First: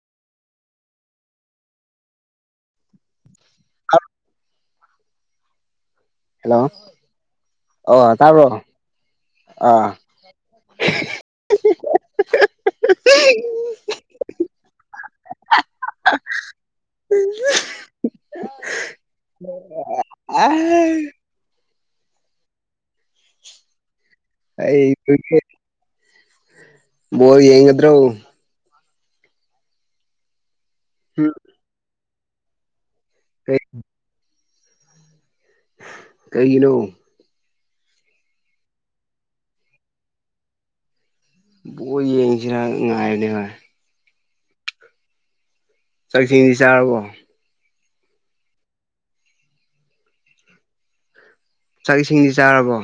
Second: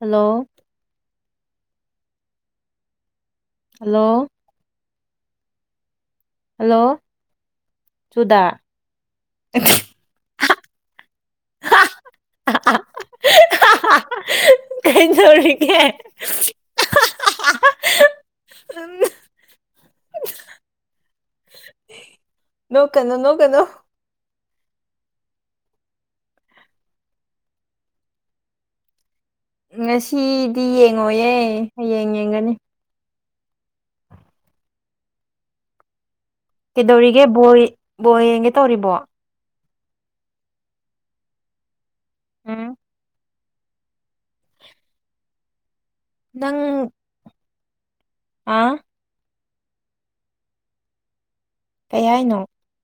Hello hello hello hello ꯑꯣ ꯆꯨꯗꯥ ꯇꯥꯕ꯭ꯔꯣ ꯑꯥ [inaudible] ꯀ ꯔꯅꯤ ꯀꯦ ꯎ ꯅꯣꯛ ꯀꯅꯣ ꯅꯣꯛ ꯀꯩꯅꯣ ꯑꯩ ꯣ ꯌꯦꯉꯗ꯭ꯔꯣ ꯁꯤ ꯌꯦꯡꯉꯣꯌꯦ ꯌꯦꯡꯉꯦ ꯃꯒꯅꯤ ꯍ [inaudible] ꯏꯗꯧꯔꯤꯒ ꯣ ꯕꯣ ꯌꯦꯡꯒꯦ ꯇꯧꯔꯤꯕꯣ ꯕꯣ ꯌꯦ ꯏꯁꯤꯔꯥ ꯎꯝ ꯉꯥꯏꯅꯦꯚ [inaudible] ꯆꯥꯛꯁꯤꯡꯤꯡꯁꯤ ꯅꯪ ꯆꯥꯔꯕꯣ ꯑꯥ ꯆꯥꯛ ꯀꯩ ꯍꯥꯏꯅꯣ ꯏꯁꯤꯡꯗꯤ ꯆꯥꯔꯕꯣ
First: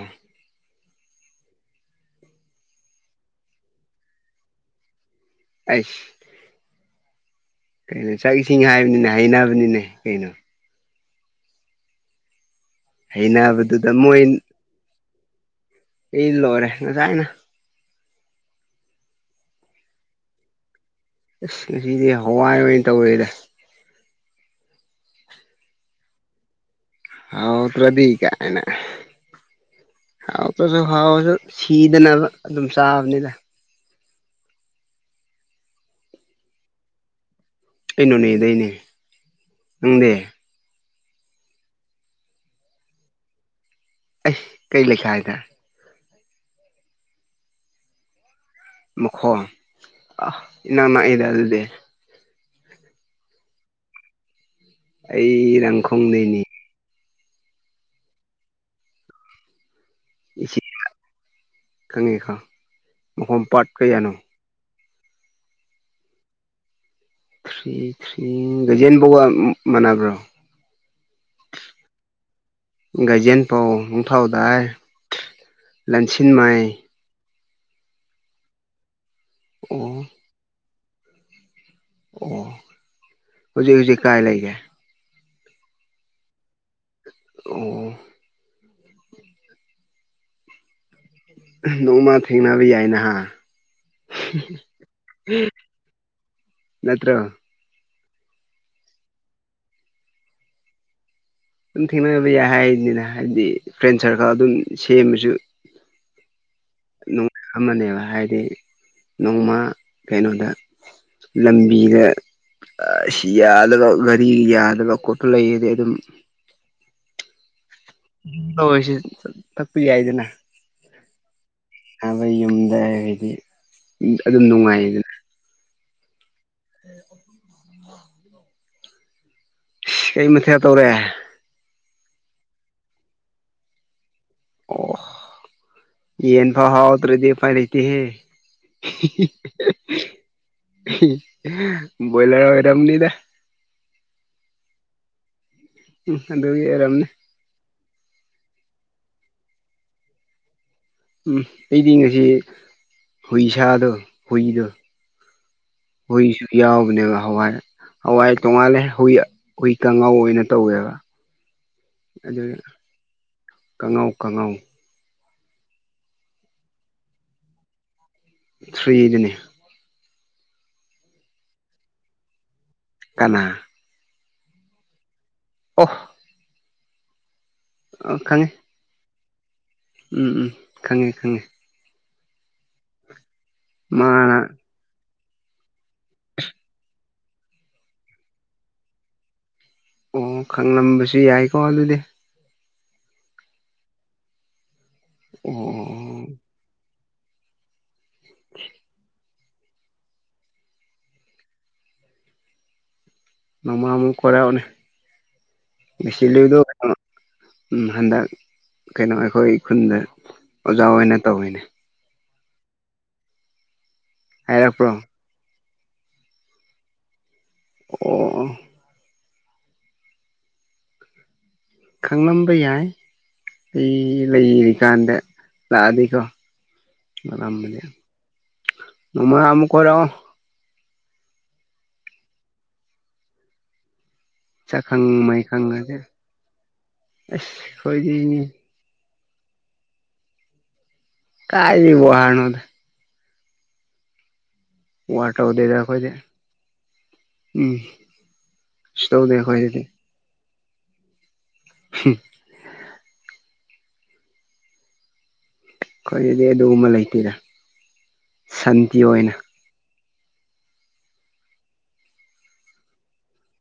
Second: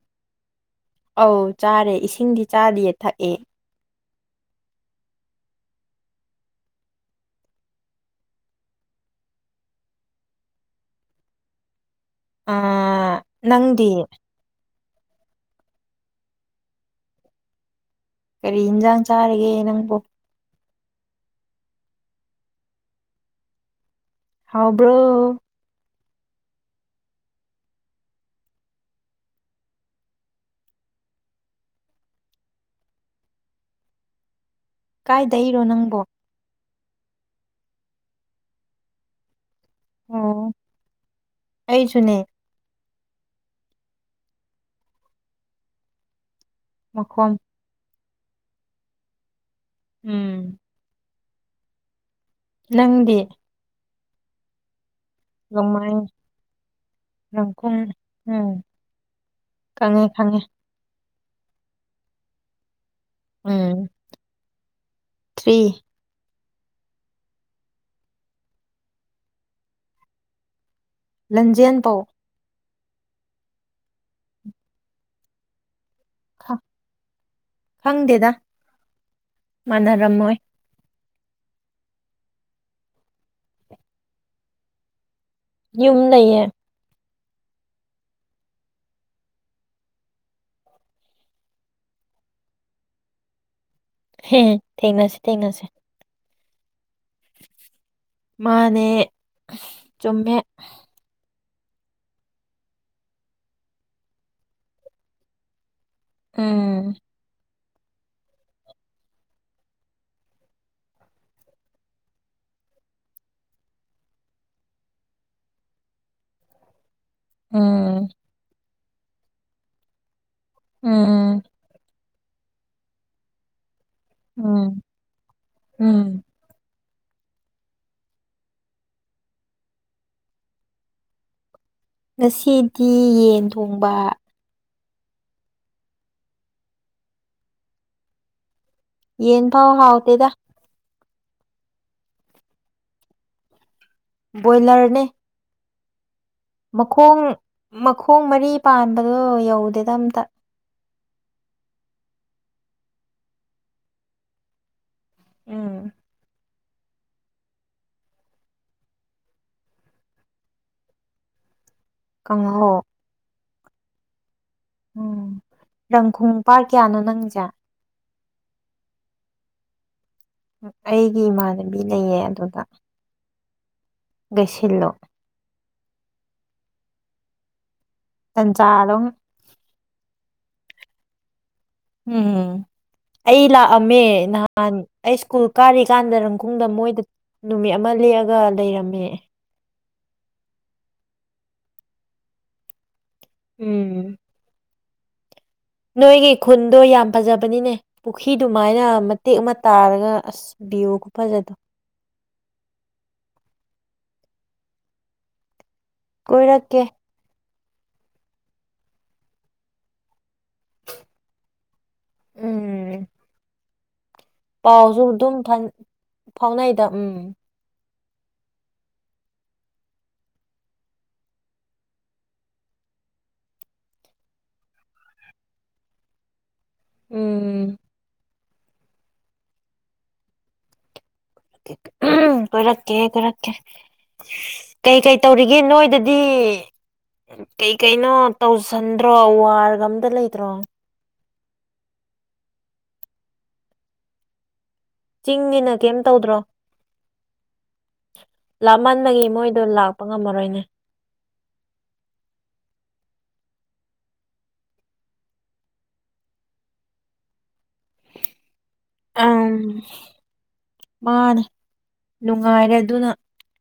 ꯑꯧ ꯆꯥꯔꯦ ꯏꯁꯤꯡꯗꯤ ꯆꯥꯗꯤꯌꯦ ꯊꯛꯑꯦ ꯑꯁ ꯀꯩꯅꯣ ꯆꯥꯛ ꯏꯁꯤꯡ ꯍꯥꯏꯕꯅꯤꯅꯦ ꯍꯩꯅꯕꯅꯤꯅꯦ ꯀꯩꯅꯣ ꯑꯥ ꯅꯪꯗꯤ ꯑꯩꯅꯕꯗꯨꯗ ꯃ ꯏ ꯂꯣꯔꯦ ꯅ ꯆꯥꯏꯅ ꯀꯔꯤ ꯏꯟꯁꯥꯡ ꯆꯥꯔꯤꯒꯦ ꯅꯪꯕꯨ ꯑꯁ ꯉꯁꯤꯗꯤ ꯍꯋꯥꯏ ꯑꯣꯏꯅ ꯇꯧꯋꯦꯗ ꯍꯥꯎꯕ꯭ꯔꯣ ꯍꯥꯎꯗ꯭ꯔꯗꯤ ꯀꯥꯏꯅ ꯍꯥꯎꯗ꯭ꯔꯁꯨ ꯍꯥꯎꯁꯨ ꯁꯤꯗꯅ ꯑꯗꯨꯝ ꯆꯥꯕꯅꯤꯗ ꯀꯥꯏꯗꯩꯔꯣ ꯅꯪꯕꯣ ꯑꯩꯅꯅꯗꯅꯦ ꯎꯗ ꯑꯩꯁꯨꯨꯅꯦ ꯑꯥ ꯀꯩ ꯂꯩꯈꯥꯏꯗ ꯃꯈꯣꯟ ꯃꯈꯈꯣ ꯑ ꯎꯝ ꯏ ꯏꯗ ꯑꯗꯨꯗꯦ ꯂꯪꯗꯤ ꯑꯩ ꯔꯪꯈꯣꯡ ꯂꯩꯅꯤ ꯅꯪꯈ ꯎꯝ ꯈꯪꯉꯦ ꯈꯪꯉꯦ ‌‍ꯈꯪꯉꯦ ꯈꯪ ꯃꯈꯝ ꯄꯥꯠ ꯎꯝ ꯀꯌꯥꯅꯣ ꯊ꯭ꯔꯤ ꯊ꯭ꯔꯤ ꯊꯔꯤ ꯖꯦꯟꯕꯕ ꯃꯅꯥꯕ꯭ꯔꯣ ꯂꯟꯖꯦꯟꯄꯧ ꯔꯖꯦꯟ ꯄꯥꯎ ꯑꯣꯟꯐꯥꯎꯗꯥꯏ ꯂꯟꯁꯤꯟ ꯃꯥꯏ ꯍꯪꯗꯦꯗ ꯑꯣ ꯃꯥꯟꯅꯔꯝꯃꯣꯏ ꯑꯣ ꯍꯧꯖꯤꯛ ꯍꯧꯖꯤꯛ ꯀꯥꯏ ꯂꯩꯒꯦ ꯌꯨꯝ ꯂꯩꯌꯦ ꯑꯣ ꯅꯣꯡꯃ ꯊꯦꯡꯅꯕ ꯌꯥꯏ ꯅꯍꯥꯛ ꯊꯦꯡꯅꯁꯦ ꯊꯦꯡꯅꯁꯦ ꯅꯠꯇ꯭ꯔꯥ ꯃꯥꯟꯅꯦ ꯆꯨꯝꯃꯦ ꯑꯗꯨꯝ ꯊꯦꯡꯅꯕ ꯌꯥꯏ ꯍꯥꯏꯅꯤꯅ ꯍꯥꯏꯕꯗꯤ ꯐ꯭ꯔꯦꯟ ꯁꯥꯔꯀꯜ ꯑꯗꯨꯝ ꯁꯦꯝꯃꯁꯨ ꯎꯝ ꯑꯃꯅꯦꯕ ꯍꯥꯏꯗꯤ ꯅꯣꯡꯃ ꯀꯩꯅꯣꯗ ꯂꯝꯕꯤꯗ ꯌꯥꯗꯕ ꯒꯥꯔꯤ ꯌꯥꯗꯕ ꯈꯣꯠꯄ ꯂꯩꯔꯗꯤ ꯑꯗꯨꯝ ꯎꯝ ꯍꯁꯦ ꯊꯞꯄꯤ ꯌꯥꯏꯗꯅ ꯎꯥ ꯎꯥ ꯑꯕ ꯌꯨꯝꯗꯕꯗꯤ ꯑꯗꯨꯝ ꯎꯝ ꯅꯨꯡꯉꯥꯏꯗꯅ ꯎꯝ ꯎꯝ ꯀꯩ ꯃꯊꯌꯥ ꯇꯧꯔꯦ ꯉꯁꯤꯗꯤ ꯌꯦꯟ ꯊꯣꯡꯕ ꯑꯣ ꯌꯦꯟ ꯐꯥꯎ ꯍꯥꯎꯇ꯭ꯔꯗꯤ ꯎꯄꯥꯏ ꯂꯩꯇꯦꯍꯦ ꯌꯦꯟ ꯐꯥꯎ ꯍꯥꯎꯇꯦꯗ ꯣꯣꯏꯂꯔ ꯑꯣꯏꯔꯝꯅꯤꯗ ꯕꯣꯏꯂꯔꯅꯦ ꯎꯝ ꯑꯗꯨꯒꯤ ꯑꯣꯏꯔꯝꯅꯤ ꯃꯈꯣꯡ ꯃꯈꯣꯡ ꯃꯔꯤ ꯄꯥꯟꯕ ꯑꯗꯣ ꯌꯧꯗꯦꯗ ꯑꯝꯇ ꯎꯝ ꯑꯩꯗꯤ ꯉꯁꯤ ꯍꯨꯏ ꯁꯥꯗꯣ ꯍꯨꯏꯗꯣ ꯎꯝ ꯍꯣꯏ ꯆꯦ ꯌꯥꯎꯕꯅꯦꯕ ꯍꯋꯥꯏ ꯍꯋꯥꯏ ꯇꯣꯡꯉꯥꯜꯂꯦ ꯍꯨꯏ ꯍꯨꯏ ꯀꯥꯡꯉꯥꯎ ꯑꯣꯏꯅ ꯇꯧꯋꯦꯕ ꯀꯥꯡꯪꯍꯣ ꯀꯅꯥꯎ ꯀꯅꯥꯧ ꯎꯝ ꯔꯪꯈꯣꯡ ꯄꯥꯔ ꯀꯌꯥꯅꯣ ꯅꯪꯁꯦ ꯁꯨꯏꯗꯅꯦ ꯑꯩꯒꯤ ꯏꯃꯥꯟꯅꯕꯤ ꯂꯩꯌꯦ ꯑꯗꯨꯗ ꯀ ꯁꯤꯜꯂꯣ ꯑꯍ ꯆꯖꯥꯔꯣꯡ ꯎꯝ ꯎꯝ ꯈꯪꯉꯦ ꯈꯪꯉꯦ ꯎꯝ ꯑꯩ ꯂꯥꯛꯑꯝꯃꯦ ꯃꯥꯅ ꯅꯍꯥꯟ ꯑꯩ ꯁꯀꯨꯜ ꯀꯥꯔꯤ ꯆꯥꯟꯗꯔꯪꯈꯨꯝꯗ ꯃꯣꯏꯗ ꯅꯨꯃꯤꯠ ꯑꯃ ꯂꯦꯛꯑꯒ ꯂꯩꯔꯝꯃꯦ ꯑꯣ ꯈꯪꯂꯝꯕꯁꯨ ꯌꯥꯏꯀꯣ ꯑꯗꯨꯗꯤ ꯎꯝ ꯑꯣ ꯅꯣꯏꯒꯤ ꯈꯨꯟꯗ ꯌꯥꯝ ꯐꯖꯕꯅꯤꯅꯦ ꯄꯨꯈ꯭ꯔꯤ ꯑꯗꯨꯃꯥꯏꯅ ꯇꯦꯛ ꯑꯃ ꯇꯥꯔꯒ ꯑꯁ ꯚꯤꯌꯨꯒ ꯐꯖꯗꯣ ꯃꯃꯃꯨ ꯀꯔ ꯁꯤ ꯂꯩꯗ ꯎ ꯀꯣꯏꯔꯛꯀꯦ ꯍꯟꯗꯛ ꯀꯩꯅꯣ ꯑꯩꯈꯣꯏ ꯈꯨꯟꯗ ꯑꯣꯖꯥ ꯑꯣꯏꯅ ꯇꯧꯋꯤꯅꯦ ꯎꯝ ꯍꯥꯏꯔꯛꯄ꯭ꯔꯣ ꯄꯥꯎꯁꯨ ꯑꯗꯨꯝ ꯐ ꯐꯥꯎꯅꯥꯏꯗ ꯎꯝ ꯑꯣ ꯈꯪꯂꯝꯕ ꯌꯥꯏ ꯑꯩ ꯂꯩꯔꯤꯀꯥꯟꯗ ꯂꯥꯛꯑꯗꯤꯀꯣ ꯎꯝ ꯑꯝꯕꯅꯤ ꯅꯃ ꯅꯃꯀ ꯑꯣꯔ ꯀꯔꯛꯀꯦ ꯀꯣꯏꯔꯛꯦ ꯀꯩ ꯁꯛꯈꯪ ꯀꯩ ꯇꯧꯔꯤꯒꯦ ꯃꯥꯏꯈꯪꯒꯁꯦ ꯑꯁ ꯅꯣꯏꯗꯗꯤ ꯀꯩ ꯀꯩꯅꯣ ꯑꯩꯈꯣꯏꯗꯤ ꯇꯧꯁꯟꯗ ꯠꯇ꯭ꯔꯣ ꯋꯥꯔꯒ ꯑꯝꯇ ꯂꯩꯇ꯭ꯔꯣ ꯀꯥꯏꯔꯤꯕꯕ ꯍꯥꯥꯔꯅꯣꯗ ꯋꯥꯔ ꯆꯤꯡꯅꯤꯅ ꯇꯧꯗꯦꯗ ꯀꯩꯝ ꯑꯩꯈꯣꯏꯗꯤ ꯎꯝ ꯇꯧꯗ꯭ꯔꯣ ꯀꯩꯁꯨ ꯂꯥꯃꯟꯕꯒꯤ ꯇꯧꯗꯦ ꯃꯣꯏꯗꯣ ꯑꯩꯈꯣꯏꯗꯗꯤ ꯂꯥꯛꯄ ꯉꯝꯃꯔꯣꯏꯅꯦ ꯎꯝ ꯑꯩꯏ ꯑꯗꯨꯗꯤ ꯑꯗꯨꯒꯨꯝꯕ ꯂꯩꯇꯦꯔ ꯁꯥꯟꯇꯤ ꯑꯣꯏꯅ ꯑꯪ ꯃꯥꯅꯦ ꯅꯨꯡꯉꯥꯏꯔꯦ ꯑꯗꯨꯅ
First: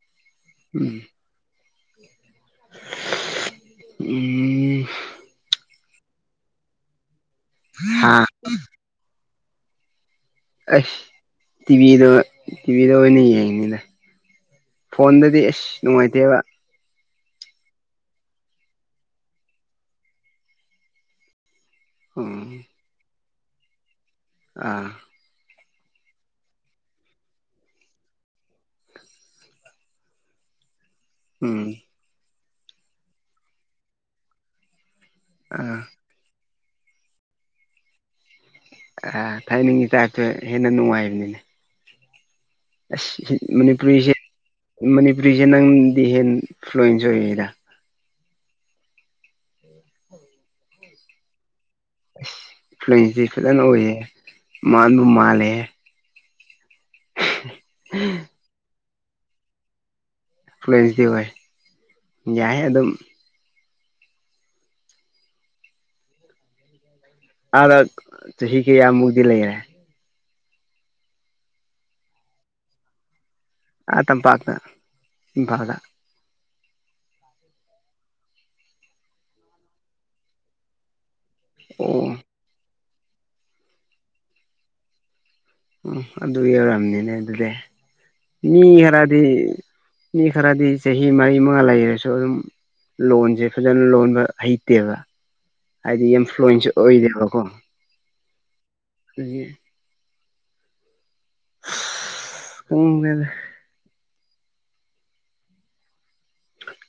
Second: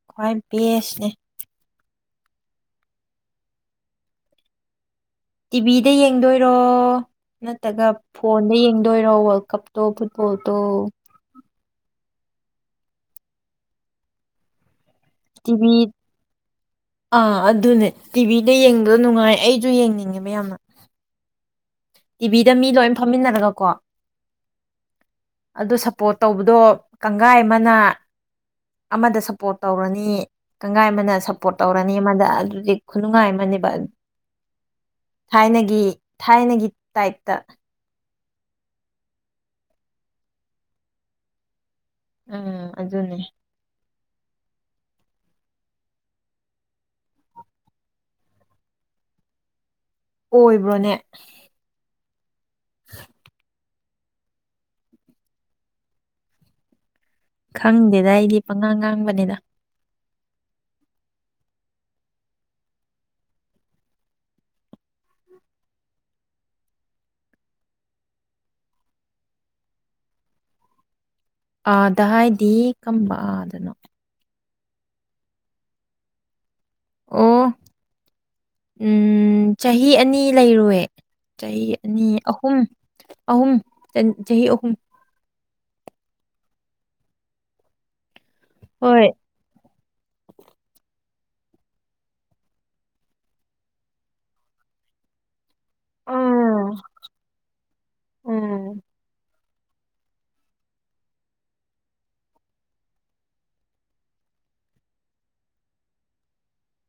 ꯈ꯭ꯋꯥꯏ ꯎꯝ ꯕꯦꯁꯅꯦ ꯎꯝ ꯇꯤꯚꯤꯗ ꯌꯦꯡꯗꯣꯏꯔꯣ ꯅꯠꯇꯒ ꯍꯥ ꯐꯣꯟꯗ ꯌꯦꯡꯗꯣꯏꯔꯣ ꯀꯞꯇꯣꯕꯨ ꯄꯣ ꯇꯣ ꯑꯩꯁ ꯇꯤꯚꯤꯗ ꯇꯤꯚꯤꯗ ꯑꯣꯏꯅ ꯑꯣꯏꯅ ꯌꯦꯡꯅꯤꯗ ꯐꯣꯟꯗꯗꯤ ꯑꯁ ꯇꯤꯚꯤ ꯅꯨꯡꯉꯥꯏꯇꯦꯕ ꯑꯥ ꯑꯗꯨꯅꯦ ꯇꯤꯚꯤꯗ ꯌꯦꯡꯕꯗ ꯅꯨꯡꯉꯥꯏ ꯑꯩꯁꯨ ꯌꯦꯡꯅꯤꯡꯉꯦꯕ ꯌꯥꯝꯅ ꯎꯝ ꯇꯤꯚꯤꯗ ꯃꯤ ꯂꯣꯏ ꯐꯝꯃꯤꯟꯅꯔꯒ ꯀꯣ ꯑꯥ ꯑꯗꯨ ꯁꯞꯄꯣꯔꯠ ꯇꯧꯕꯗꯣ ꯀꯥꯡꯒꯥꯏ ꯑꯃꯅ ꯑꯃꯗ ꯁꯞꯄꯣꯔꯠ ꯇꯧꯔꯅꯤ ꯁꯪꯒꯥꯏ ꯑꯃꯅ ꯁꯞꯄꯣꯔꯠ ꯎꯝ ꯇꯧꯔꯅꯤ ꯑꯃꯗ ꯍꯧꯖꯤꯛ ꯈꯨꯂꯨꯉꯥꯏ ꯃꯅꯤꯕꯜ ꯊꯥꯏꯅꯒꯤ ꯊꯥꯏꯅꯒꯤ ꯇꯥꯏꯠꯇ ꯑ ꯊꯥꯏꯅꯤꯡꯉ ꯆꯁꯨ ꯍꯦꯟꯅ ꯅꯨꯡꯉꯥꯏꯕꯅꯤꯅꯦ ꯎꯝ ꯑꯗꯨꯅꯦ ꯃꯅꯤꯄꯨꯔꯤꯁꯦ ꯃꯅꯤꯄꯨꯔꯤꯁꯦ ꯅꯪꯗꯤ ꯍꯦꯟ ꯐ꯭ꯂꯨꯟꯖꯣꯏꯔ ꯑꯣꯏꯕ꯭ꯔꯣꯅꯦ [unintelligible] ꯐ꯭ꯂꯁꯤ ꯐꯅ ꯑꯣꯏꯌꯦ ꯃꯥꯥꯡꯗ ꯃꯥꯂꯦ ꯈꯪꯗꯦꯗ ꯑꯩꯗꯤ ꯄꯉꯥꯡꯉꯥꯡ ꯃꯅꯦꯗ ꯑꯦ ꯐ꯭ꯂꯦꯟꯁꯗꯤ ꯋꯥꯥꯏ ꯌꯥꯏ ꯑꯗꯨ ꯑꯗꯨꯝ ꯑꯥꯗ ꯆꯍꯤ ꯀꯌꯥ ꯃꯨꯛꯇꯗꯤ ꯂꯩꯔꯦ ꯑꯥꯗ ꯍꯥꯏꯗꯤ ꯀꯝꯕ ꯑꯥꯗ ꯑꯇ ꯒ ꯥ ꯑꯣ ꯎ ꯆꯍꯤ ꯑꯅꯤ ꯂꯩꯔꯑꯦ ꯆꯍꯤ ꯑꯣ ꯑꯅꯤ ꯑꯍꯨꯝ ꯑꯍꯨꯝ ꯆꯍꯤ ꯑꯍꯨꯝ ꯎꯝ ꯑꯗꯨ ꯌꯧꯔꯑꯅꯤꯅꯦ ꯑꯗꯨꯗꯤ ꯃꯤ ꯍꯣꯏ ꯈꯔꯗꯤ ꯃꯤ ꯈꯔꯗꯤ ꯆꯍꯤ ꯃꯔꯤ ꯃꯉꯥ ꯂꯩꯔꯁꯨ ꯑꯗꯨꯝ ꯂꯣꯟꯁꯦ ꯐꯖꯅ ꯂꯣꯟꯕ ꯍꯩꯇꯦꯕ ꯍꯥꯏꯗꯤ ꯏꯟꯐ꯭ꯂꯨꯋꯟꯁ ꯎꯝ ꯑꯣꯏꯗꯦꯕꯀꯣ ꯎꯝ ꯒꯤ [inaudible] ꯈꯪꯗꯦꯗ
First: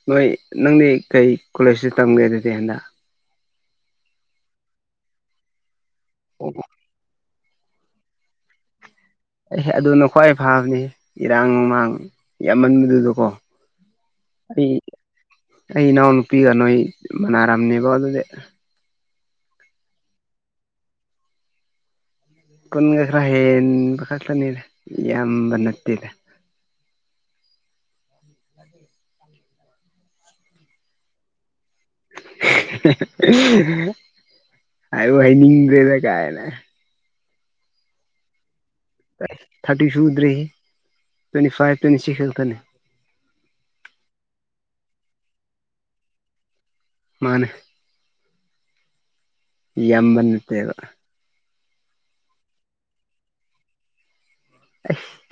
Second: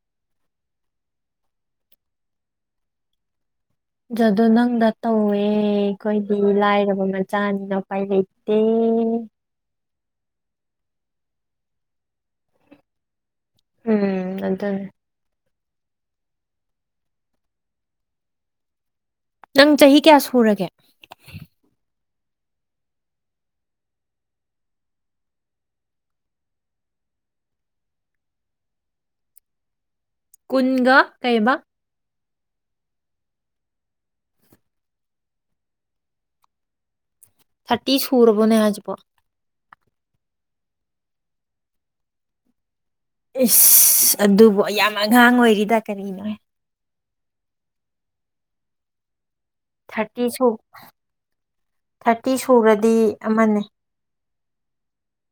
ꯅꯣꯏ ꯅꯪꯗꯤ ꯀꯩ ꯀꯣꯂꯦꯖꯇ ꯇꯝꯒꯦ ꯑꯗꯨꯗꯤ ꯍꯟꯗꯛ ꯖꯥꯗꯣ ꯅꯪꯅ ꯇꯧꯋꯦ ꯈꯣꯏꯗꯤ ꯂꯥꯏꯔꯕ ꯆꯥꯅ ꯎꯄꯥꯏ ꯂꯩꯇꯦ ꯑꯦ ꯍꯦ ꯑꯗꯨꯅ ꯈ꯭ꯋꯥꯏ ꯐꯕꯅꯤ ꯏꯔꯥꯡ ꯅꯨꯡꯃꯥꯡ ꯌꯥꯝꯃꯟꯕꯗꯨꯗꯀꯣ ꯎꯝ ꯑꯩ ꯑꯗꯨꯅꯦ ꯑꯩ ꯏꯅꯥꯎ ꯅꯨꯄꯤꯒ ꯅꯣꯏ ꯃꯅꯥꯔꯝꯅꯦꯕ ꯑꯗꯨꯗꯤ ꯅꯪ ꯆꯍꯤ ꯀꯌꯥ ꯁꯨꯔꯒꯦ ꯀꯟꯒ ꯈꯥꯔ ꯍꯦꯟꯕ ꯈꯛꯇꯅꯤꯗ ꯌꯥꯝꯕ ꯅꯠꯇꯦꯗ ꯀꯨꯟꯒ ꯀꯩꯕ ꯍꯥꯏꯕꯨ ꯍꯥꯢꯅꯤꯡꯗꯦꯗ ꯀꯥꯏꯅ ꯊꯥꯔꯇꯤ ꯁꯨꯔꯕꯣꯅꯦ ꯍꯥꯢꯁꯤꯕꯨ ꯄ [inaudible] ꯊꯥꯔꯇꯤ ꯁꯨꯗ꯭ꯔꯤ ꯇ꯭ꯋꯦꯟꯇꯤ ꯐꯥꯏꯚ ꯇ꯭ꯋꯦꯟꯇꯤ ꯁꯤꯛꯁ ꯑꯗꯨꯇꯅꯤ ꯏꯁ ꯑꯗꯨꯕꯨ ꯌꯥꯝ ꯑꯉꯥꯡ ꯑꯣꯏꯔꯤꯗ ꯀꯔꯤꯅꯣ ꯍꯦ ꯃꯥꯅꯦ ꯌꯥꯝꯕ ꯊꯥꯔꯇꯤ ꯁꯨ ꯅꯠꯇꯦꯕ ꯊꯥꯔꯇꯤ ꯁꯨꯔꯗꯤ ꯑꯃꯅꯤ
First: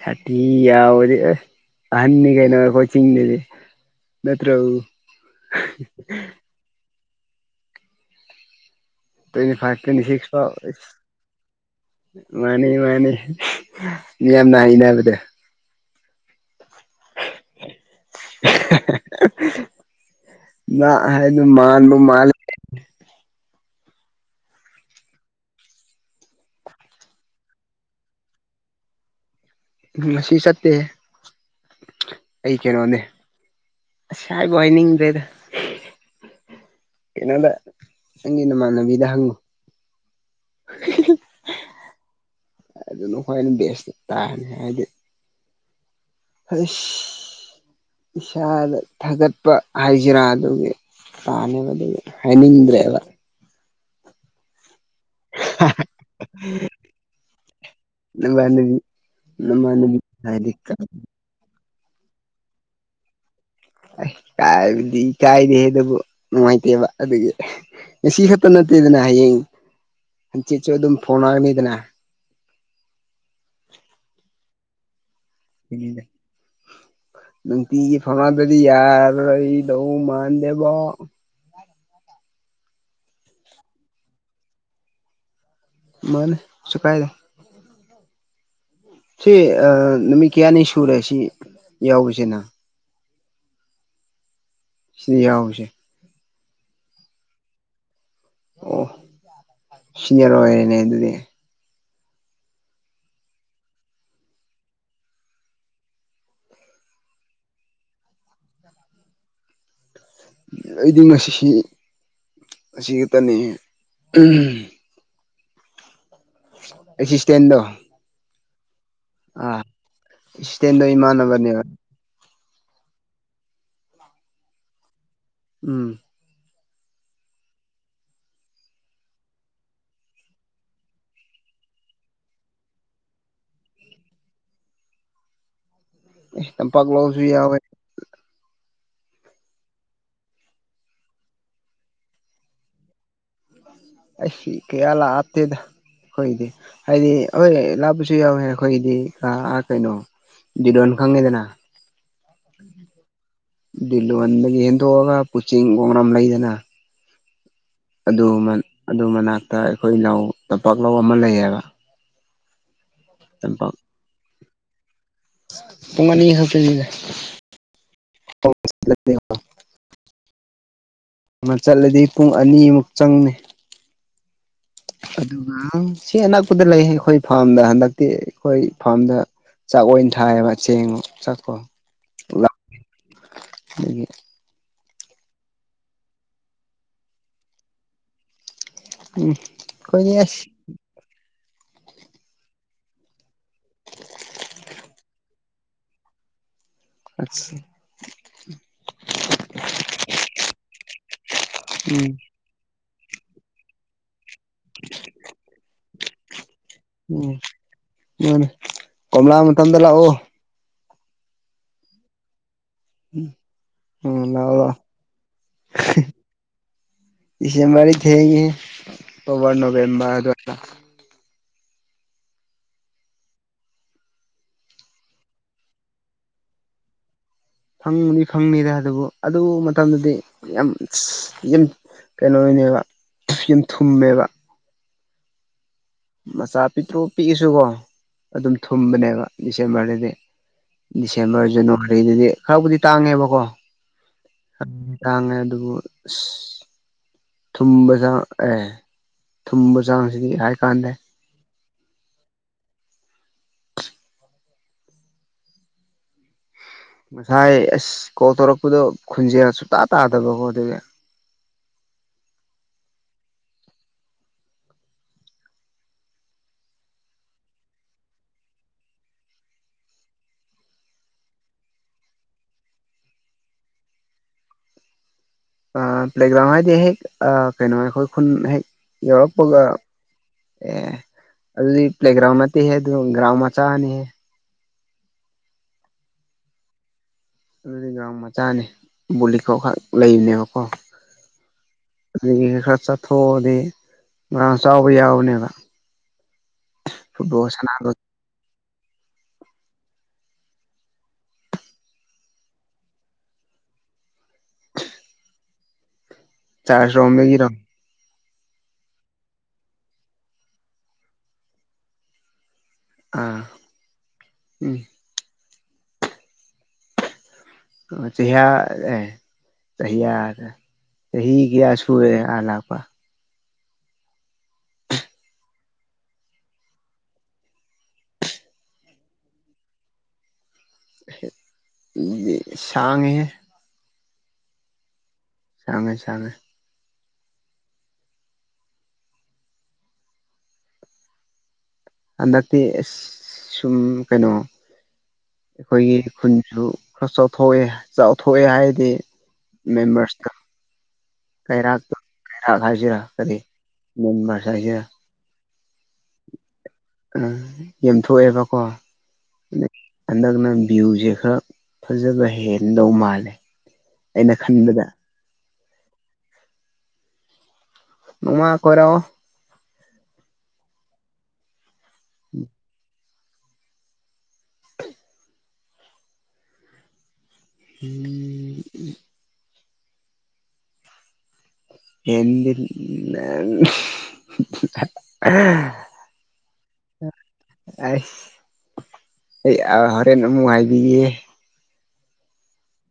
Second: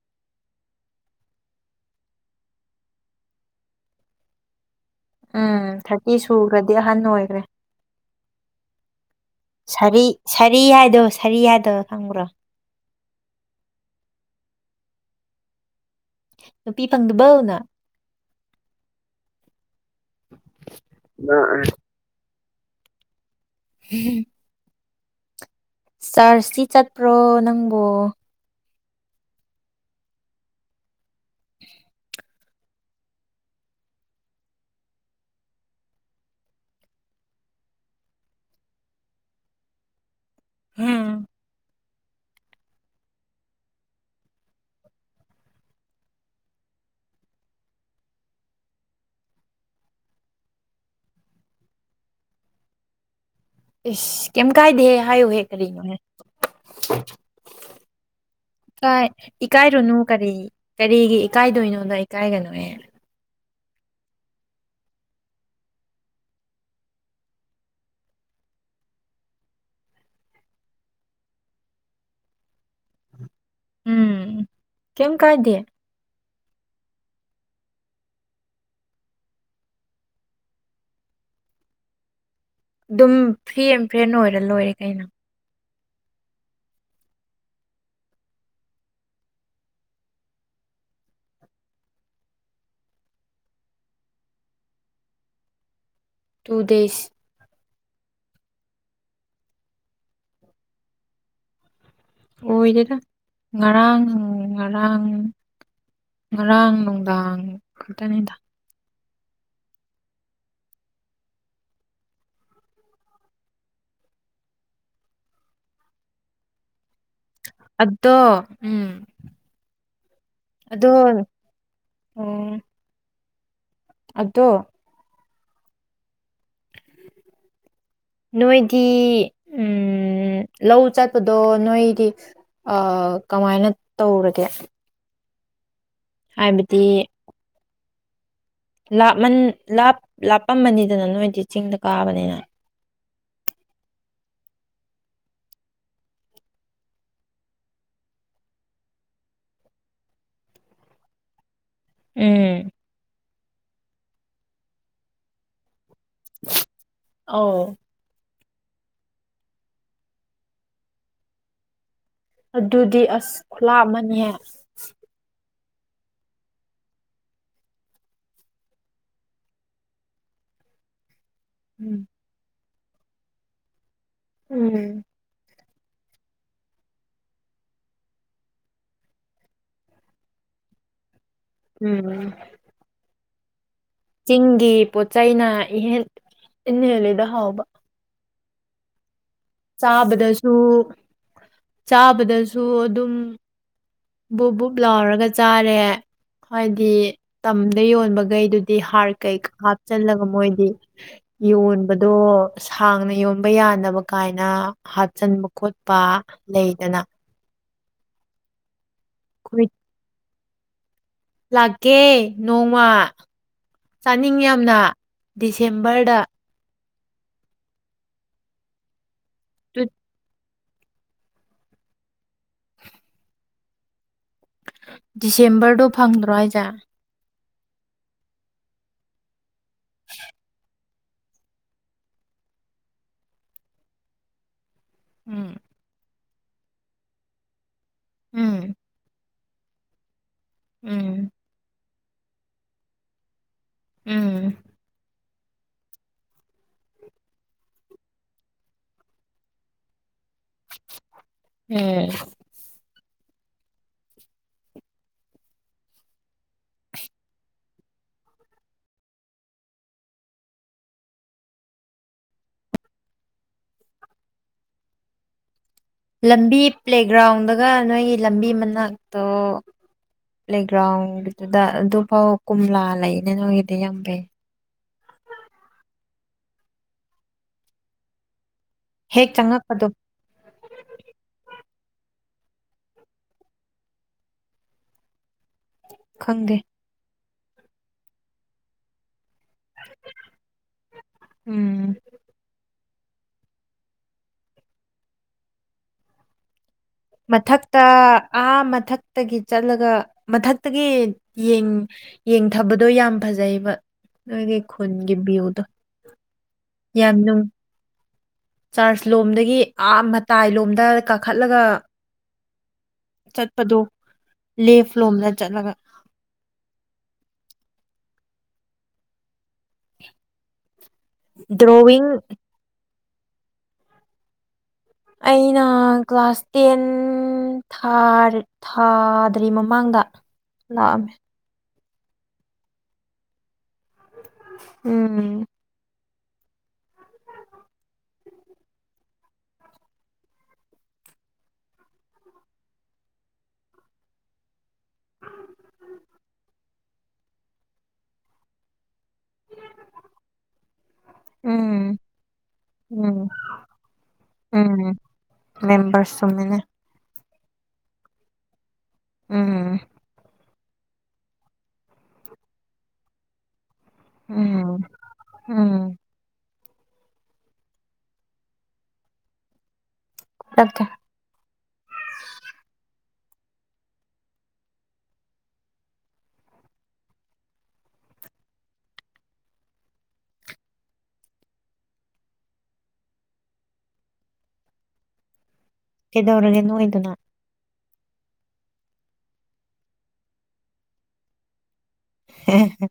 ꯊꯥꯔꯇꯤ ꯌꯧꯔꯗꯤ ꯑꯍꯟꯅꯤ ꯀꯩꯅꯣ ꯑꯩꯈꯣꯢ ꯆꯤꯡꯗꯗꯤ ꯅꯠꯇ꯭ꯔꯣ ꯎꯝ ꯊꯥꯔꯇꯤ ꯁꯨꯈ꯭ꯔꯗꯤ ꯑꯍꯟ ꯑꯣꯏ [inaudible] ꯇ꯭ꯋꯦꯟꯇꯤ ꯐꯥꯏꯚ ꯇ꯭ꯋꯦꯟꯇꯤ ꯁꯤꯛꯁ ꯐꯥꯎ ꯍꯥꯏꯗꯣ ꯁꯥꯔꯤ ꯍꯥꯏꯗꯣ ꯈꯪꯕ꯭ꯔꯣ ꯅꯨꯡꯉꯥꯏꯅꯤ ꯢꯕꯥꯅꯤ [unintelligible] ꯅꯥꯢ ꯍꯥꯢꯅꯕꯁꯦ ꯅꯨꯄꯤ ꯐꯪꯗꯕꯣ ꯅꯪ ꯅ ꯍꯥꯏ ꯃꯥꯥꯟꯕꯨ ꯃꯥꯜꯂꯤ [inaudible] ꯎꯝ ꯆ꯭ꯔꯁ ꯇꯤ ꯆꯠꯄ꯭ꯔꯣ ꯅꯪꯕꯨ ꯎꯝ ꯉꯁꯤ ꯆꯠꯇꯦ ꯑꯩ ꯀꯩꯅꯣꯅꯤ ꯑꯁ ꯍꯥꯏꯕꯨ ꯍꯥꯏꯅꯤꯡꯗ꯭ꯔꯦꯗ ꯀꯩꯅꯣꯗ ꯅꯪꯒꯤ ꯅꯃꯥꯟꯅꯕꯤꯗ ꯍꯪꯉꯨ [inaudible] ꯑꯗꯨꯅ ꯈꯋꯥꯢ ꯕꯦꯁꯇꯤ ꯇꯥꯔꯅꯤ ꯍꯥꯏꯗꯤ ꯑꯁ ꯏꯁꯥꯗ ꯊꯥꯒꯠꯄ ꯍꯥꯏꯖꯤꯔꯥ ꯑꯗꯨꯒꯤ ꯇꯅꯦꯕ ꯑꯗꯨꯒꯤ ꯍꯥꯏꯅꯤꯡꯗ꯭ꯔꯦꯕ ꯏꯁ ꯀꯦꯝ ꯀꯥꯏꯗꯦ ꯍꯥꯏꯌꯨꯍꯦ ꯀꯔꯤꯅꯣꯍꯦꯥꯏ ꯅꯃꯥꯟꯅꯕꯤ ꯏꯀꯥꯏꯔꯨꯅꯨ ꯅꯃꯥꯟꯅꯕꯤ ꯀꯔꯤ ꯍꯥꯏꯗꯤ ꯀꯔꯤꯒꯤ ꯏꯀꯥꯏꯗꯣꯏꯅꯣ ꯑꯗ ꯑꯩ ꯀꯥꯏꯒꯅꯨ ꯑꯩ ꯀꯥꯏꯕꯗꯤ ꯀꯥꯏꯗꯦꯦ ꯑꯗꯨꯕꯨ ꯅꯨꯡꯉꯥꯏꯇꯦꯕ ꯑꯗꯨꯒꯤ ꯉꯁꯤ ꯈꯛꯇ ꯅꯠꯇꯦꯗꯅ ꯍꯌꯦꯡ ꯍꯪꯆꯤꯠꯁꯨ ꯑꯗꯨꯝ ꯐꯣꯟ ꯑꯣꯏꯔꯝꯅꯤꯗꯅ ꯎꯝ ꯀꯝ ꯍ ꯅꯇ ꯐꯉꯗꯔꯤ ꯌꯥꯔ ꯑꯩ ꯅꯧ ꯃꯥꯗꯦꯕ ꯑꯗꯨꯝ ꯐꯤ ꯑꯦꯝꯐ꯭ꯔꯦꯟ ꯑꯣꯏꯔ ꯂꯣꯏꯔꯦ ꯀꯩꯅꯣ ꯃꯥꯣꯏꯅꯤ ꯆꯀꯥꯏꯗ ꯁꯤ ꯑ ꯅꯨꯃꯤ ꯀꯌꯥꯅꯤ ꯁꯨꯔꯨꯔꯦ ꯁꯤ ꯌꯥꯎꯁꯦꯅ ꯁꯤꯍꯥꯎꯁꯦ ꯇꯨꯗꯦꯁ ꯑꯣ ꯁꯤꯔ ꯑꯣꯏꯔꯅꯦ ꯑꯗꯨꯗꯤ ꯑꯣꯏꯗꯦꯗ ꯉꯔꯥꯡ ꯉꯔꯥꯡ ꯉꯔꯥꯡ ꯅꯨꯡꯗꯥꯡ ꯈꯛꯇꯅꯤꯗ ꯑꯩꯗꯤ ꯉꯁꯤ ꯑꯁꯤ ꯈꯛꯇꯅꯤ ꯑꯦ ꯁꯤ ꯑꯗꯨꯗꯣ ꯎꯝ ꯑꯥ ꯏꯁꯦꯟꯟ ꯑꯗꯣ ꯏꯃꯥꯟꯕꯅꯤ ꯑꯗꯨꯠꯇꯣ ꯎꯝ ꯅꯣꯏꯗꯤ ꯂꯧ ꯆꯠꯄꯗꯣ ꯅꯣꯏꯗꯤ ꯀꯃꯥꯏꯅ ꯇꯧꯔꯒꯦ ꯇꯝ ꯍꯥꯏꯕꯗꯤ ꯄꯒꯂꯁꯨꯨ ꯌꯥ ꯂꯥꯞꯄꯃꯅꯤꯗꯅ ꯅꯣꯏꯗꯤ ꯆꯤꯡꯗ ꯀꯥꯕꯅꯤꯅ ꯑꯩꯁꯤ ꯀꯌꯥ ꯂꯥꯛꯑꯞꯇꯦꯗ ꯑꯩꯈꯣꯏꯒꯤꯗꯤ ꯍꯥꯏꯗꯤ ꯍꯣꯏ ꯂꯥꯛꯞꯄꯁꯨ ꯌꯥꯎꯋꯦ ꯑꯩꯈꯣꯏꯒꯤꯗꯤ ꯀꯩꯅꯣ ꯔꯣꯟ ꯈꯪꯉꯦꯗꯅ ꯎꯝ ꯜꯟ ꯌꯦꯟ ꯇꯒ ꯄꯨꯆ ꯄ꯭ꯔꯣꯒ꯭ꯔꯝ ꯂꯩꯗꯅ ꯑꯥꯎ ꯑꯗꯨ ꯑꯗꯨ ꯃꯅꯥꯛꯇ ꯑꯩꯈꯣꯏ ꯏꯅꯥꯎ ꯇꯝꯄꯥꯛ ꯂꯧ ꯑꯃ ꯂꯩꯌꯦꯕ ꯑꯗꯨ ꯑꯗꯨꯗꯤ ꯑꯁ ꯈꯨꯂꯥ ꯑꯃꯅꯤꯍ [unintelligible] ꯇꯣꯃꯥꯟꯅꯤ ꯍꯥꯇ ꯑꯃ ꯆꯠꯂꯗꯤ ꯎꯝ ꯄꯨꯡ ꯑꯅꯤꯃꯨꯛ ꯆꯪꯏ ꯎꯝ ꯑꯗꯨꯒ ꯎ ꯁꯤ ꯑꯅꯛꯄꯗ ꯂꯩ ꯑꯩꯈꯣꯏ ꯐꯥꯔꯝꯗ ꯍꯟꯗꯛꯇꯤ ꯑꯩꯈꯣꯏ ꯐꯥꯔꯝꯗ ꯆꯥꯛ ꯑꯣꯏꯅ ꯊꯥꯏꯌꯦꯕ ꯆꯦꯡꯥꯛ ꯎꯝ ꯑ [inaudible] [unintelligible] ꯆꯤꯡꯒꯤ ꯄꯣꯠ ꯆꯩꯅ ꯏꯍꯦꯟ ꯏ ꯍꯦꯜꯂꯤꯗ ꯍꯥꯎꯕ ꯎꯝ ꯑꯩꯈꯣꯏꯗꯤ ꯆꯥꯕꯗꯁꯨ ꯆꯥꯕꯗꯁꯨ ꯑꯗꯨꯝ ꯕꯨꯛ ꯕꯨꯞ ꯂꯥꯎꯔꯒ ꯆꯥꯔꯦ ꯍꯥꯏꯗꯤ ꯑꯁ ꯇꯝꯗ ꯌꯣꯟꯕꯈꯩꯗꯨꯗꯤ ꯍꯥꯔ ꯀꯩꯀ ꯍꯥꯞꯆꯜꯂꯒ ꯃꯣꯏꯗꯤ ꯌꯣꯟꯕꯗꯣ ꯎꯝ ꯁꯥꯡꯅ ꯌꯣꯕ ꯌꯥꯅꯕ ꯀꯥꯏꯅ ꯍꯥꯠꯆꯤꯟꯕ ꯈꯣꯠꯄ ꯂꯩꯗꯅ ꯎꯝ ꯃꯥꯅꯦ ꯀꯣꯝꯂꯥ ꯃꯇꯝꯗ ꯂꯥꯛꯑꯣ ꯂꯥꯀꯦ ꯅꯣꯡꯃ ꯎꯝ ꯆꯥꯅꯤꯡ ꯂꯥꯛꯑꯣ ꯂꯥꯛꯑꯣ ꯌꯥꯝꯅ ꯗꯤꯁꯦꯝꯕꯔꯗ ꯏꯁ ꯗꯤꯁꯦꯝꯕꯔꯗ ꯊꯦꯪꯏ꯫ ꯑꯣꯛꯇꯣꯕꯔ ꯅꯕꯦꯝꯕꯔ ꯑꯗꯨꯋꯥꯏ ꯑ [inaudible] [unintelligible] ꯗꯤꯁꯦꯝꯕꯔꯗꯨ ꯐꯪꯗ꯭ꯔꯣ ꯍꯥꯏꯖꯦ ꯐꯪꯅꯤ ꯐꯪꯅꯤꯗ ꯑꯗꯨꯕꯨ ꯑꯗꯨ ꯃꯇꯝꯗꯗꯤ ꯌꯥꯝ ꯌꯥꯝ ꯀꯩꯅꯣꯅꯦꯕ ꯌꯥꯝ ꯊꯨꯝꯃꯦꯕ ꯎꯝ ꯃꯆꯥ ꯄꯤꯛꯇ꯭ꯔꯣ ꯄꯤꯛꯏꯁꯨꯀꯣ ꯑꯗꯨꯝ ꯎꯝ ꯊꯨꯝꯕꯅꯦꯕ ꯗꯤꯁꯦꯝꯕꯔꯗꯗꯤ ꯎꯝ ꯗꯤꯁꯦꯝꯕꯔ ꯖꯋꯥꯔꯤ ꯀꯩꯗꯨꯗꯤ ꯈꯔꯕꯨꯗꯤ ꯇꯥꯡꯉꯦꯕꯀꯣ ꯎꯝ ꯇꯥꯡꯉꯦ ꯑꯗꯨꯕꯨ ꯊꯨꯝꯕ ꯆꯥꯡ ꯑꯦ ꯊꯨꯝꯕ ꯆꯥꯡꯁꯤꯗꯤ ꯍꯥꯏ ꯀꯥꯟꯗ ꯎꯝ ꯉꯁꯥꯏ ꯑꯁ ꯀꯣ ꯇꯧꯔꯛꯄꯗꯣ ꯈꯨꯟꯖꯦꯜ ꯁꯨꯇꯥ ꯇꯥꯗꯕꯀꯣ ꯑꯗꯨꯗꯤ ꯂꯝꯕꯤ ꯄ꯭ꯂꯦꯒ꯭ꯔꯥꯎꯟꯗꯒ ꯅꯣꯏꯒꯤ ꯂꯝꯕꯤ ꯃꯅꯥꯛꯇꯣ ꯄ꯭ꯂꯦꯒ꯭ꯔꯥꯎꯟꯗꯨꯗ ꯑꯗꯨꯐꯥꯎ ꯀꯣꯝꯂꯥ ꯂꯩꯅꯦ ꯅꯣꯏꯒꯤꯗꯤ ꯌꯥꯝ ꯐꯩ ꯑ ꯄ꯭ꯂꯦꯒ꯭ꯔꯥꯎꯟ ꯍꯥꯏꯗꯦ ꯍꯦꯛ ꯑ ꯀꯩꯅꯣ ꯑꯩꯈꯣꯏ ꯈꯨꯟꯍꯦꯛ ꯍꯦꯛ ꯌꯎꯄꯒ ꯆꯪꯉꯛꯄꯗꯣ ꯑꯦ ꯑ ꯄ꯭ꯂꯦꯒ꯭ꯔꯥꯎꯟ ꯑꯗꯨꯒ꯭ꯔꯥꯎ ꯃꯆꯥꯥꯅꯤ ꯈꯪꯗꯦ ꯑꯗꯨꯗꯤ ꯒꯔ꯭ꯤꯎꯟ ꯃꯆꯥꯅꯤ ꯀꯣ ꯈ ꯂꯩꯅꯦ ꯑꯀꯣ ꯎꯝ ꯈ ꯆ [unintelligible] ꯊꯣꯛꯑꯗꯤ ꯉꯥꯡ ꯆꯥꯎꯕ ꯌꯥꯎꯅꯦꯕ ꯃꯊ ꯇ ꯑ ꯃꯊꯛꯇꯒꯤ ꯆꯠꯂꯒ ꯃꯊꯛꯇꯒꯤ ꯌꯦꯡꯊꯕꯗꯣ ꯌꯥꯝ ꯐꯖꯩꯑꯕ ꯅꯣꯏꯒꯤ ꯈꯨꯟꯒꯤ ꯚ꯭ꯌꯨꯗꯣ ꯆꯥꯁ ꯔꯝꯝꯕ ꯀꯔꯣꯝ ꯆꯥꯔꯖ ꯂꯣꯝꯗꯒꯤ ꯑꯥ ꯃꯇꯥꯏ ꯂꯣꯝꯗ ꯀꯥꯈꯠꯂꯒ ꯑꯥ ꯆꯠꯄꯗꯣ ꯂꯦ ꯎꯝ ꯐ ꯂꯣꯝꯅ ꯆꯠꯂꯒ ꯑꯣ ꯆꯍꯤꯌꯥ ꯑꯦ ꯆꯍꯤꯌꯥ ꯗ꯭ꯔꯣꯋꯤꯡ ꯍꯒꯌꯥꯁꯨꯨꯑꯦ ꯑꯂꯥꯛꯄ ꯑꯩꯅ ꯀ꯭ꯂꯥꯁ ꯇꯦꯟ ꯊꯥꯗ꯭ꯔꯤ ꯃꯃꯥꯡꯗ ꯂꯛ ꯑꯝ ꯃꯦ ꯁꯉꯦ ꯎꯝ ꯆꯃꯦ ꯊ ꯍꯟꯗꯛꯇꯤ ꯑꯁ ꯁꯨꯝ ꯀꯩꯅꯣ ꯑꯩꯈꯣꯏꯒꯤ ꯈꯨꯟꯁꯨ ꯈꯔ ꯆꯥꯎꯊꯣꯛꯑꯦ ꯆꯥꯎꯊꯣꯛꯑꯦ ꯍꯥꯏꯔꯗꯤ ꯃꯦꯝꯔꯁꯇ ꯀꯩꯔꯥꯛ ꯎꯝ ꯀꯔꯥꯛ ꯍꯥꯏꯁꯤꯔꯥ ꯎꯝ ꯀꯔꯤ ꯃꯦꯝꯕꯔꯁ ꯍꯥꯏꯁꯤꯔꯥ ꯃꯦꯝꯕꯔꯁꯅꯦ ꯑ ꯌꯦꯝꯊꯣꯛꯑꯦꯕꯀꯣ ꯎꯝ ꯑꯟꯗꯒꯅ ꯚ꯭ꯌꯨꯁꯦ ꯈꯔ ꯐꯖꯕ ꯍꯦꯟꯗꯧ ꯃꯥꯜꯂꯦ ꯑꯩꯅ ꯎꯝ ꯈꯟꯕꯗ ꯎꯝ ꯃꯥ ꯀꯣꯔꯔꯣ ꯑꯣꯀꯦ ꯎꯝ ꯎꯝ ꯍ ꯀꯩꯗꯧꯔꯒꯦ ꯅꯣꯏꯗꯨꯅ ꯑꯩ ꯑꯩ ꯍꯣꯔꯦꯟ ꯑꯃꯨꯛ ꯍꯥꯏꯕꯤꯌꯦꯦ ꯎꯝ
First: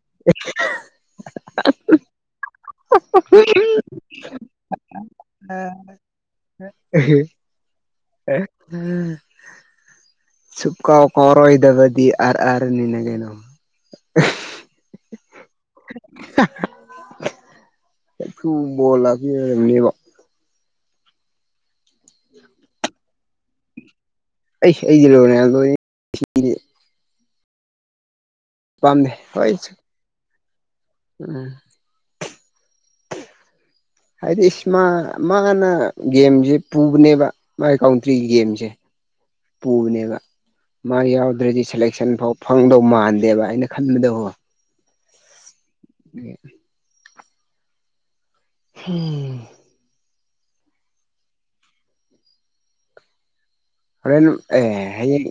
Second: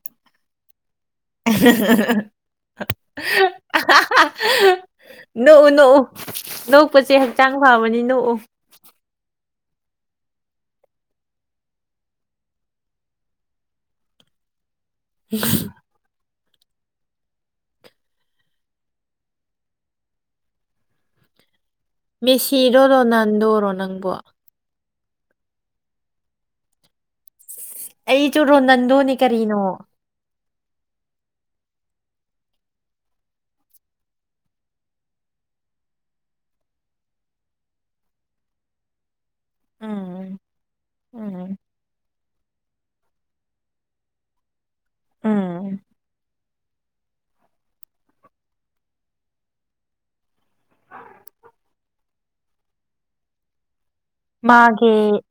[unintelligible] ꯍ ꯅꯣꯛꯎ ꯅꯣꯛꯎ ꯅꯣꯛꯄꯁꯦ ꯍꯛꯆꯥꯡ ꯐꯕꯅꯤ ꯅꯣꯛꯎ ꯆꯨꯄ ꯀꯥꯎ ꯋꯥ ꯀ ꯑꯣꯏꯔꯣꯏꯗꯕꯗꯤ ꯑ ꯅꯅꯒꯅꯣ ꯎ [inaudible] ꯑꯦꯁꯨ ꯣ ꯂꯒꯔꯝꯅꯦꯕ ꯃꯦꯁꯤꯔꯣ ꯔꯣꯅꯥꯜꯗꯣꯔꯣ ꯅꯪꯕꯣ ꯑꯩꯗꯤ ꯂꯣꯏꯔꯦꯗꯣ ꯑꯩ ꯆꯔꯣ ꯅꯗꯣꯅꯤ ꯀꯔꯤꯅꯣ ꯑꯝ ꯍꯥꯏꯗꯤ ꯏꯁ ꯃꯥꯅ ꯒꯦꯝꯁꯦ ꯄꯨꯕꯅꯦꯕ ꯃꯥꯒꯤ ꯀꯥꯎꯟꯇ꯭ꯔꯤ ꯒꯦꯝꯁꯦ ꯄꯨꯕꯅꯦꯕ ꯎꯝ ꯃꯥ ꯎꯝ ꯌꯥꯎꯗ꯭ꯔꯗꯤ ꯁꯦꯂꯦꯛꯁꯟ ꯐꯥꯎ ꯐꯪꯗꯧ ꯃꯥꯟꯗꯦꯕ ꯑꯩꯅ ꯈꯟꯕꯗ ꯍꯣ ꯎ ꯎꯝ ꯎꯝ ꯍꯣꯔꯦꯟ ꯑꯦ ꯃꯥꯒꯤ ꯍꯌꯦꯡ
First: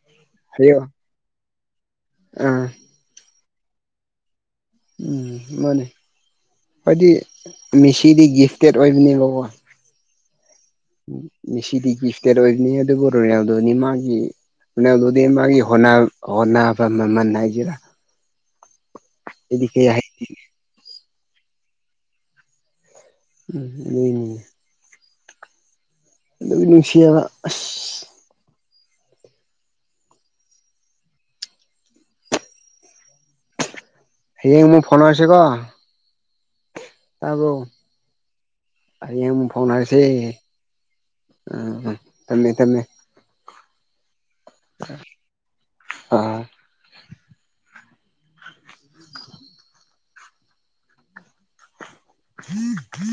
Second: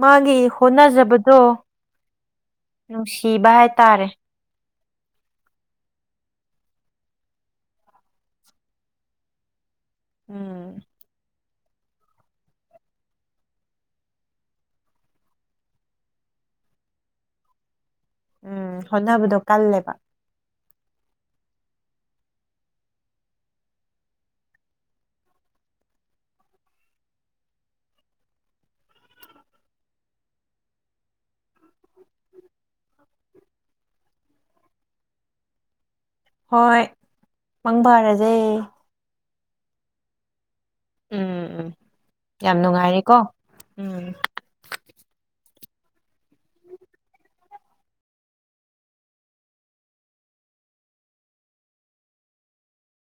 ꯃꯥꯒꯤ ꯍꯌꯣ ꯍꯣꯠꯅꯖꯕꯗꯣ ꯑꯥ ꯅꯨꯡꯁꯤꯕ ꯍꯥꯏ ꯇꯥꯔꯦ ꯎꯝ ꯃꯥꯅꯦ ꯍꯥꯏꯗꯤ ꯃꯦꯁꯤꯗꯒꯤ ꯏꯁꯇꯦꯠ ꯑꯣꯏꯕꯅꯦꯕ ꯀꯣ ꯎꯝ ꯎ ꯃꯤ ꯁꯤꯗꯤ ꯒꯤꯐꯇꯦꯠ ꯑꯣꯏꯕꯅꯤ ꯑꯗꯨꯒ ꯔꯅꯥꯎꯗꯨꯅꯤ ꯃꯥꯒꯤ ꯔꯅꯥꯎꯗꯨꯗꯤ ꯃꯥꯒꯤ ꯍꯣꯅꯕ ꯃꯃꯜ ꯍꯥꯏꯒꯦꯔꯥ ꯎꯝ ꯍꯣꯠꯅꯕꯗꯣ ꯀꯜꯂꯦꯕ ꯎꯝ ꯑ ꯑ ꯂꯅꯨꯡꯅꯨꯡꯁꯤꯌꯥ ꯍꯌꯡ ꯃꯨꯛ ꯐꯥꯎꯅꯔꯁꯦ ꯀꯣ ꯍꯣꯏ ꯃꯪ ꯐꯥꯔꯁꯦ ꯍꯧꯅꯔꯁꯦ ꯎꯝ ꯎꯝ ꯌꯥꯝ ꯊꯝꯃꯦ ꯅꯨꯡꯉꯥꯏꯔꯤꯀꯣ ꯎꯝ ꯑ [unintelligible]